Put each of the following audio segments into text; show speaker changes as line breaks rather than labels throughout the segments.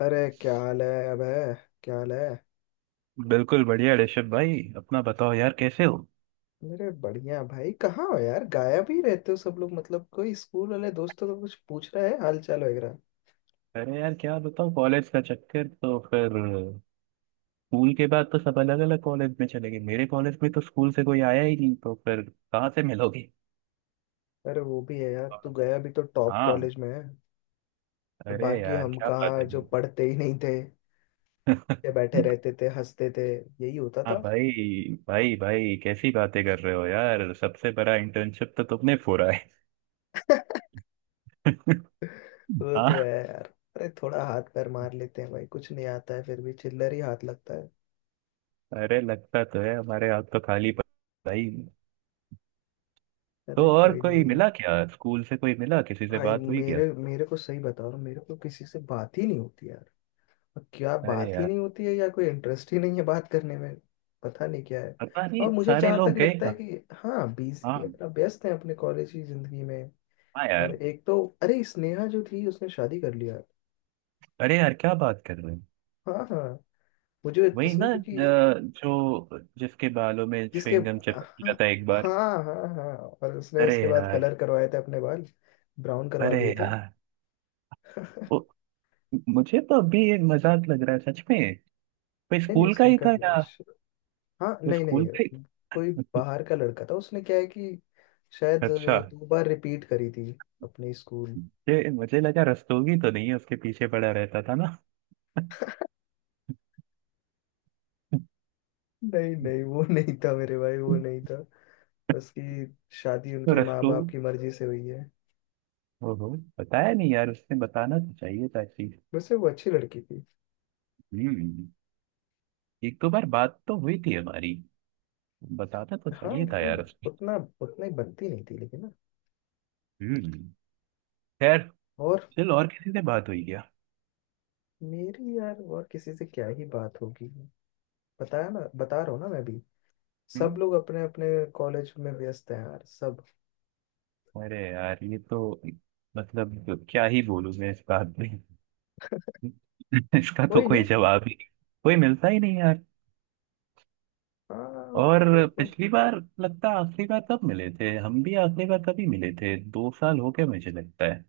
अरे क्या हाल है अबे क्या हाल है।
बिल्कुल बढ़िया ऋषभ भाई। अपना बताओ यार, कैसे हो?
मेरे बढ़िया भाई कहाँ हो यार। गायब ही रहते हो सब लोग। मतलब कोई स्कूल वाले दोस्तों को कुछ पूछ रहा है हाल चाल वगैरह।
अरे यार क्या बताओ, कॉलेज का चक्कर तो फिर। स्कूल के बाद तो सब अलग अलग कॉलेज में चले गए। मेरे कॉलेज में तो स्कूल से कोई आया ही नहीं, तो फिर कहाँ से मिलोगे?
अरे वो भी है यार तू गया भी तो टॉप
हाँ।
कॉलेज में है। तो
अरे
बाकी
यार
हम
क्या बात
कहाँ
है।
जो पढ़ते ही नहीं थे। ये बैठे रहते थे हंसते थे। यही होता
हाँ
था।
भाई भाई भाई, कैसी बातें कर रहे हो यार, सबसे बड़ा इंटर्नशिप तो तुमने फोड़ा है।
वो तो है
हाँ।
यार। अरे थोड़ा हाथ पैर मार लेते हैं भाई। कुछ नहीं आता है फिर भी चिल्लर ही हाथ लगता है।
अरे लगता तो है, हमारे हाथ तो खाली पड़े हैं भाई। तो
अरे
और
कोई
कोई
नहीं।
मिला क्या? स्कूल से कोई मिला? किसी से
भाई
बात हुई क्या?
मेरे मेरे को सही बता रहा हूँ। मेरे को किसी से बात ही नहीं होती यार। क्या
अरे
बात ही
यार।
नहीं होती है या कोई इंटरेस्ट ही नहीं है बात करने में। पता नहीं क्या है।
पता नहीं
और मुझे
सारे
जहाँ
लोग
तक
गए
लगता है
कहाँ।
कि हाँ बिजी है
हाँ।
अपना, व्यस्त है अपने कॉलेज की जिंदगी में।
हाँ
और
यार।
एक तो अरे, स्नेहा जो थी उसने शादी कर लिया।
अरे यार क्या बात कर रहे हैं।
हाँ हाँ। मुझे
वही ना,
इसने क्योंकि
जो जिसके बालों में
जिसके
च्युइंगम
हाँ,
चिपक गया था एक बार।
हाँ हाँ हाँ, और उसने
अरे
उसके बाद
यार।
कलर करवाए थे अपने बाल। ब्राउन करवा
अरे
लिए थे नहीं।
यार वो, मुझे तो अभी ये मजाक लग रहा है सच में। वो
नहीं
स्कूल का
उसने
ही था
कर लिए।
यार।
हाँ
वो
नहीं
स्कूल
नहीं,
का ही।
कोई बाहर का लड़का था। उसने क्या है कि शायद
अच्छा।
दो बार रिपीट करी थी अपने स्कूल।
ये मुझे लगा रस्तोगी तो नहीं है, उसके पीछे पड़ा रहता था ना।
नहीं नहीं वो नहीं था मेरे भाई, वो नहीं था। उसकी शादी
तो
उनके माँ बाप
रस्तोगी।
की मर्जी से हुई है।
ओहो। बताया नहीं यार उसने, बताना तो चाहिए था चीज।
वैसे वो अच्छी लड़की थी।
हम्म। एक दो बार बात तो हुई थी हमारी। बताता तो
हाँ
चाहिए था
लेकिन
यार उसने।
उतना उतना ही बनती नहीं थी लेकिन ना।
हम्म। खैर।
और
चल, और किसी से बात हुई क्या?
मेरी यार और किसी से क्या ही बात होगी। बताया ना, बता रहा हूँ ना मैं भी।
हम्म।
सब लोग अपने अपने कॉलेज में व्यस्त हैं यार सब।
अरे यार ये तो। मतलब क्या ही बोलूं मैं इस बात में। इसका तो
कोई
कोई
नहीं।
जवाब ही। कोई मिलता ही नहीं यार।
हाँ
और।
देखो,
पिछली बार लगता है, आखिरी बार कब मिले थे हम भी? आखिरी बार कभी मिले थे, 2 साल हो गए मुझे लगता है।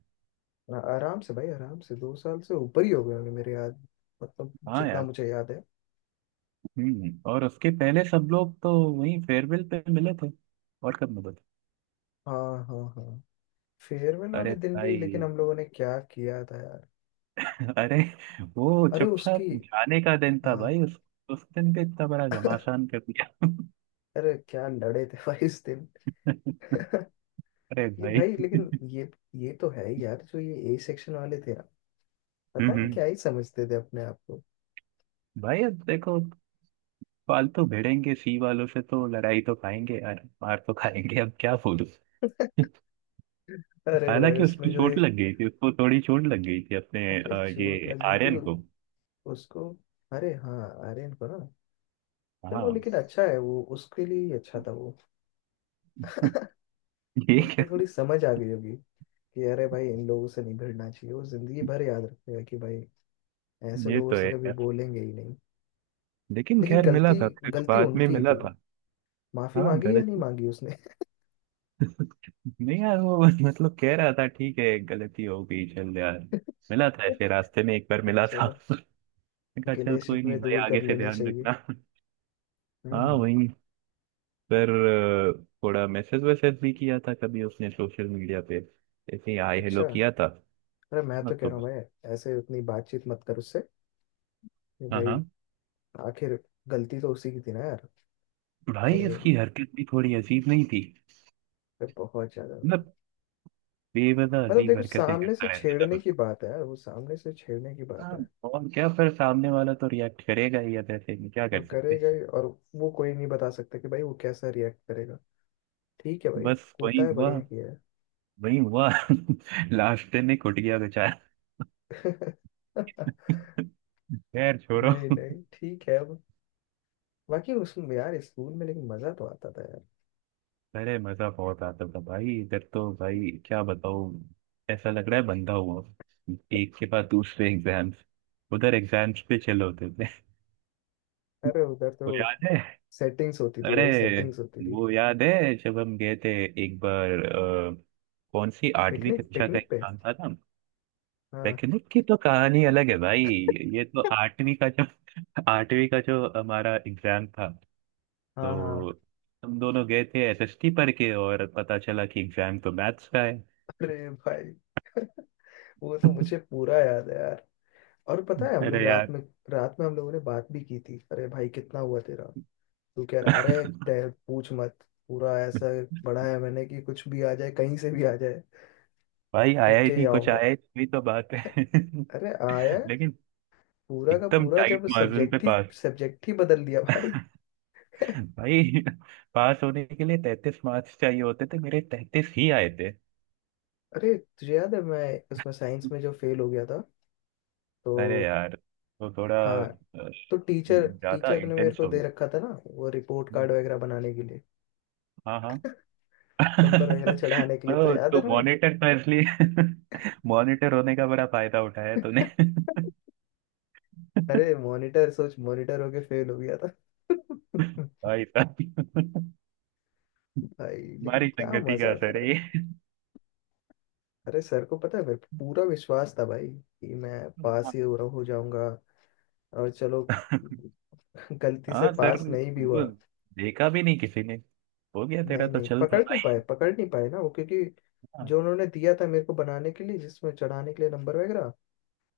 आराम से भाई आराम से। 2 साल से ऊपर ही हो गए होंगे मेरे याद। मतलब
हाँ
जितना
यार।
मुझे याद है।
हम्म, और उसके पहले सब लोग तो। वहीं फेयरवेल पे मिले थे। और कब मिले थे?
हाँ हाँ हाँ। फेयरवेल
अरे
वाले दिन भी लेकिन
भाई।
हम लोगों ने क्या किया था यार।
अरे वो
अरे उसकी
चुपचाप जाने का दिन था
हाँ।
भाई, उस। उस दिन पे इतना बड़ा घमासान कर दिया।
अरे क्या लड़े थे भाई इस दिन।
अरे
ये
भाई।
भाई लेकिन ये तो है ही यार। जो ये ए सेक्शन वाले थे ना,
हम्म
पता नहीं
हम्म।
क्या ही समझते थे अपने आप को।
भाई अब देखो। फालतू भिड़ेंगे सी वालों से तो लड़ाई तो खाएंगे यार, मार तो खाएंगे, अब क्या बोलूं।
अरे भाई
हालांकि
उसमें
उसकी
जो ये,
चोट लग गई थी, उसको थोड़ी चोट लग गई थी अपने,
अरे चोट
ये
लग गई थी
आर्यन को।
उसको। अरे हाँ, आर्यन को ना। चलो
हाँ।
लेकिन अच्छा है, वो उसके लिए ही अच्छा था वो।
ये
तो
क्या?
उसको थोड़ी समझ आ गई होगी कि अरे भाई इन लोगों से नहीं भिड़ना चाहिए। वो जिंदगी भर याद रखेगा कि भाई ऐसे
ये
लोगों
तो
से
है
कभी
यार,
बोलेंगे ही नहीं।
लेकिन
लेकिन
खैर मिला
गलती
था फिर,
गलती
बाद में
उनकी ही
मिला
थी।
था।
माफी
हाँ
मांगी या
गलत।
नहीं मांगी उसने।
नहीं यार वो, मतलब कह रहा था ठीक है गलती हो गई, चल यार। मिला था ऐसे रास्ते में एक बार मिला था।
चलो,
मैंने कहा चल
गिले
कोई नहीं
शिकवे
भाई,
दूर
आगे
कर
से
लेने
ध्यान
चाहिए।
रखना। हाँ
हम्म।
वही। पर। थोड़ा मैसेज वैसेज भी किया था कभी उसने सोशल मीडिया पे। ऐसे ही हाय हेलो
अच्छा।
किया था।
अरे मैं तो कह रहा हूँ
मतलब।
भाई, ऐसे उतनी बातचीत मत कर उससे। कि
हाँ
भाई
हाँ।
आखिर गलती तो उसी की थी ना यार।
भाई
और
इसकी हरकत भी थोड़ी अजीब नहीं थी?
बहुत ज्यादा भाई।
मतलब, बेवजह
मतलब
अजीब
देखो,
हरकतें
सामने से
करता रहता था
छेड़ने
बस।
की बात है यार। वो सामने से छेड़ने की बात
हाँ।
है।
और क्या फिर सामने वाला तो रिएक्ट करेगा ही, अब ऐसे में क्या
और
कर सकते
करेगा
हैं।
ही। और वो कोई नहीं बता सकता कि भाई वो कैसा रिएक्ट करेगा। ठीक है भाई।
बस वही
कूटा है,
हुआ।
बढ़िया किया
वही हुआ, लास्ट में कुट गया बेचारा।
है।
खैर छोड़ो।
नहीं नहीं ठीक है अब। बाकी उसमें यार, स्कूल में लेकिन मजा तो आता था यार।
अरे मजा बहुत आता था भाई, इधर तो भाई क्या बताऊँ। ऐसा लग रहा है बंधा हुआ। एक के बाद दूसरे एग्जाम्स। उधर एग्जाम्स पे चले होते थे।
अरे उधर तो
वो याद है?
सेटिंग्स होती थी
अरे
भाई, सेटिंग्स होती थी।
वो याद है जब हम गए थे? एक बार, कौन सी, आठवीं
पिकनिक
कक्षा का
पिकनिक पे।
एग्जाम था ना?
हाँ
टेक्निक की तो कहानी अलग है भाई। ये तो आठवीं का जो, आठवीं का जो हमारा एग्जाम था।
हाँ हाँ।
तो, हम दोनों गए थे एसएसटी पढ़ के, और पता चला कि एग्जाम तो मैथ्स का है।
अरे भाई वो तो मुझे पूरा याद है यार। और पता है हम
अरे
लोग
यार।
रात में हम लोगों ने बात भी की थी। अरे भाई कितना हुआ तेरा। तू कह रहा अरे, पूछ मत। पूरा ऐसा पढ़ा है मैंने कि कुछ भी आ जाए, कहीं से भी आ जाए
भाई
लिख
आया ही
के ही
नहीं, कुछ
आऊंगा।
आया ही नहीं, वही तो बात है।
अरे आया,
लेकिन
पूरा का
एकदम
पूरा
टाइट
जब
मार्जिन पे
सब्जेक्ट ही
पास।
सब्जेक्ट ही बदल दिया भाई।
भाई, पास होने के लिए 33 मार्क्स चाहिए होते थे, मेरे 33 ही आए थे।
अरे तुझे याद है मैं उसमें साइंस में जो फेल हो गया था
अरे
तो।
यार। तो थोड़ा
हाँ।
अ,
तो टीचर
ज्यादा
टीचर ने मेरे
इंटेंस
को
हो
दे रखा था ना वो रिपोर्ट कार्ड
गया।
वगैरह बनाने के लिए।
हाँ हाँ।
नंबर वगैरह
ओ।
चढ़ाने के लिए, तो याद
तो
है ना।
मॉनिटर तो इसलिए, मॉनिटर होने का बड़ा फायदा उठाया तूने।
अरे मॉनिटर सोच, मॉनिटर होके फेल हो गया था।
भाई साहब।
भाई लेकिन
हमारी
क्या
संगति का
मजा
असर
था।
है ये।
अरे सर को पता है भाई, पूरा विश्वास था भाई कि मैं पास
हाँ
ही हो, रहा हो जाऊंगा। और चलो गलती से
हाँ, सर
पास नहीं भी हुआ।
वो, देखा भी नहीं किसी ने। हो गया
नहीं
तेरा तो,
नहीं,
चल था
पकड़ नहीं
भाई।
पाए, पकड़ नहीं पाए ना वो, क्योंकि
हाँ।
जो उन्होंने दिया था मेरे को बनाने के लिए जिसमें चढ़ाने के लिए नंबर वगैरह,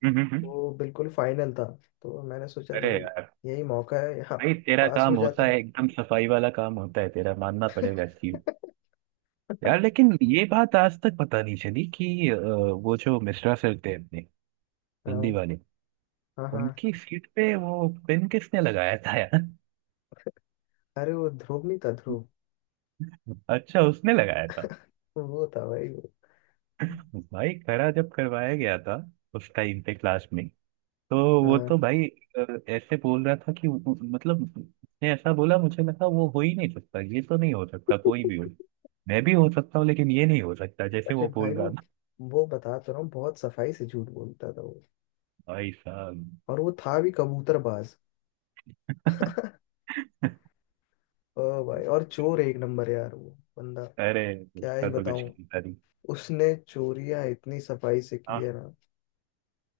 हम्म, हम्म, हम्म।
वो बिल्कुल फाइनल था। तो मैंने सोचा
अरे
भाई
यार।
यही मौका है, यहाँ
भाई तेरा
पास
काम
हो जाता
होता है
हूँ।
एकदम सफाई वाला, काम होता है तेरा, मानना पड़ेगा इसकी। यार लेकिन ये बात आज तक पता नहीं चली कि वो जो मिश्रा सर थे अपने, हिंदी
हाँ
वाले,
हाँ हाँ।
उनकी सीट पे वो पेन किसने लगाया था यार?
अरे वो ध्रुव नहीं था, ध्रुव।
अच्छा, उसने लगाया था।
वो था भाई वो।
भाई खरा जब करवाया गया था, उस टाइम पे क्लास में, तो वो
हाँ।
तो भाई ऐसे बोल रहा था कि मतलब उसने ऐसा बोला, मुझे लगा वो हो ही नहीं सकता, ये तो नहीं हो सकता, कोई भी हो। मैं भी हो सकता हूँ लेकिन ये नहीं हो सकता, जैसे
अरे
वो
भाई
बोल
वो
रहा था।
वो बता तो रहा हूँ बहुत सफाई से झूठ बोलता था वो।
भाई साहब।
और वो था भी कबूतरबाज। ओ भाई, और चोर एक नंबर यार वो बंदा।
अरे
क्या ही
उसका तो कुछ
बताऊं।
नहीं
उसने चोरियां इतनी सफाई से की
था।
है ना।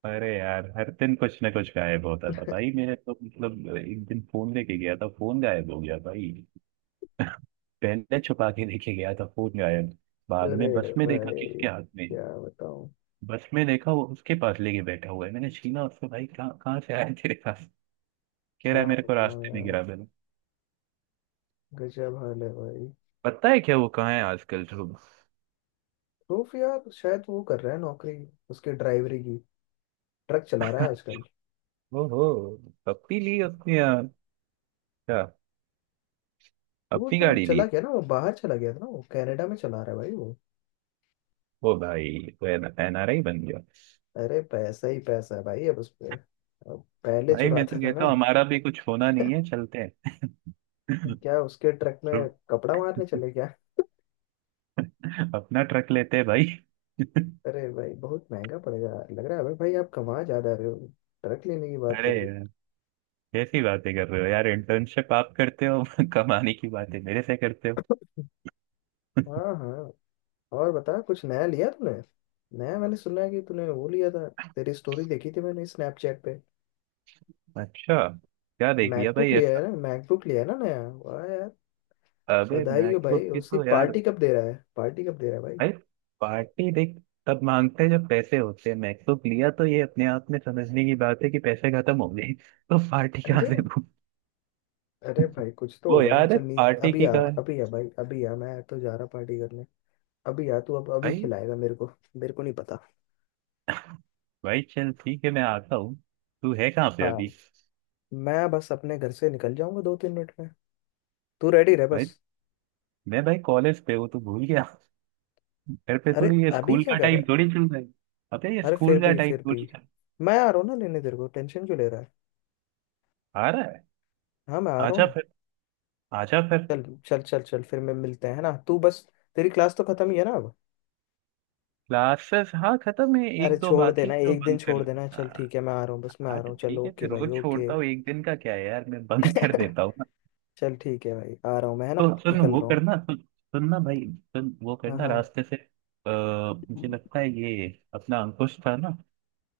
अरे यार हर दिन कुछ ना कुछ गायब होता था भाई, मेरे तो मतलब, एक दिन फोन लेके गया था, फोन गायब हो गया भाई। पहले छुपा के लेके गया था, फोन गायब। बाद
अरे
में बस में देखा
भाई
किसके हाथ में।
क्या बताऊं,
बस में देखा वो उसके पास लेके बैठा हुआ है, मैंने छीना उसको, भाई कहाँ कहाँ से आया तेरे पास? कह रहा
क्या
है मेरे को
बताऊं
रास्ते में
यार।
गिरा देना।
गजब हाल है भाई।
पता है क्या वो कहाँ है आजकल तो?
प्रूफ यार शायद वो कर रहा है नौकरी उसके, ड्राइवरी की। ट्रक चला रहा है आजकल।
ओहो। पप्पी ली उसने यार। क्या?
वो
अपनी
तो
गाड़ी
चला
ली।
गया ना, वो बाहर चला गया था ना। वो कनाडा में चला रहा है भाई वो।
ओ भाई। तो एनआरआई बन गया।
अरे पैसा ही पैसा है भाई अब उस पे। अब पहले
भाई मैं
चुराता
तो
था
कहता
ना।
हूँ हमारा भी कुछ होना नहीं है, चलते हैं।
क्या उसके ट्रक में
तुम।
कपड़ा मारने चले क्या।
अपना ट्रक लेते हैं भाई।
अरे भाई बहुत महंगा पड़ेगा, लग रहा है भाई भाई आप कमा ज्यादा रहे हो। ट्रक लेने की बात
अरे
कर दी।
यार। कैसी बातें कर रहे हो यार, इंटर्नशिप आप करते हो, कमाने की बातें मेरे से करते हो।
हाँ हाँ। और बता कुछ नया लिया तूने। नया मैंने सुना है कि तूने वो लिया था। तेरी स्टोरी देखी थी मैंने स्नैपचैट पे।
अच्छा। क्या देख लिया
मैकबुक
भाई
लिया
ऐसा?
है ना, मैकबुक लिया है ना नया। वाह यार,
अबे
बधाई हो भाई।
मैकबुक की
उसकी
तो यार।
पार्टी कब दे रहा है, पार्टी कब दे रहा है भाई।
भाई पार्टी देख, तब मांगते हैं जब पैसे होते हैं। मैकबुक लिया तो ये अपने आप में समझने की बात है कि पैसे खत्म हो गए, तो पार्टी कहाँ
अरे।
से दूं?
अरे भाई कुछ तो
वो
होगा ना,
याद है
चल नीचे
पार्टी
अभी
की
आ।
कहानी?
अभी आ भाई अभी आ। मैं तो जा रहा पार्टी करने। अभी आ तू, अब अभी
भाई।
खिलाएगा मेरे को। मेरे को नहीं पता।
भाई चल ठीक है, मैं आता हूँ। तू है कहाँ पे अभी?
हाँ मैं बस अपने घर से निकल जाऊंगा 2-3 मिनट में। तू रेडी रह
भाई।
बस।
मैं भाई कॉलेज पे हूँ, तू भूल गया। घर पे
अरे
थोड़ी, ये
अभी
स्कूल
क्या
का
कर रहा
टाइम
है।
थोड़ी चल रहा है। पता है ये
अरे
स्कूल का टाइम
फिर भी
थोड़ी चल।
मैं आ रहा हूँ ना लेने तेरे को, टेंशन क्यों ले रहा है।
आ रहा है।
हाँ मैं आ रहा हूँ
आजा
ना।
फिर। आजा फिर।
चल चल चल चल फिर मैं, मिलते हैं है ना, तू बस। तेरी क्लास तो खत्म ही है ना अब।
क्लासेस हाँ खत्म है,
अरे
एक दो
छोड़
बाकी
देना,
तो
एक दिन
बंद कर
छोड़
लो।
देना। चल
हाँ।
ठीक है मैं आ रहा हूँ, बस मैं आ
हाँ,
रहा
तो
हूँ। चल
ठीक है,
ओके
मैं
भाई
रोज
ओके।
छोड़ता हूँ, एक दिन का क्या है यार, मैं बंद कर देता हूँ ना।
चल ठीक है भाई आ रहा हूँ मैं, है ना।
तो सुन
निकल
वो
रहा हूँ।
करना सुन, सुनना भाई, सुन वो
हाँ
करना
हाँ
रास्ते से, मुझे लगता है ये, अपना अंकुश था ना,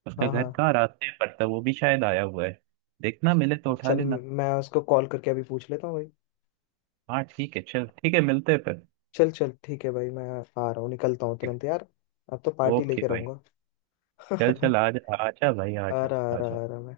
उसका
हाँ
घर
हाँ।
कहाँ रास्ते पर था, वो भी शायद आया हुआ है। देखना मिले तो उठा
चल
लेना।
मैं उसको कॉल करके अभी पूछ लेता हूँ भाई।
हाँ ठीक है, चल ठीक है, मिलते हैं फिर।
चल चल ठीक है भाई, मैं आ रहा हूँ, निकलता हूँ तुरंत यार। अब तो पार्टी
ओके
लेके
भाई।
रहूंगा।
चल चल आ जा, आजा भाई
आ
आजा।
रहा आ
आजा।
रहा आ रहा मैं।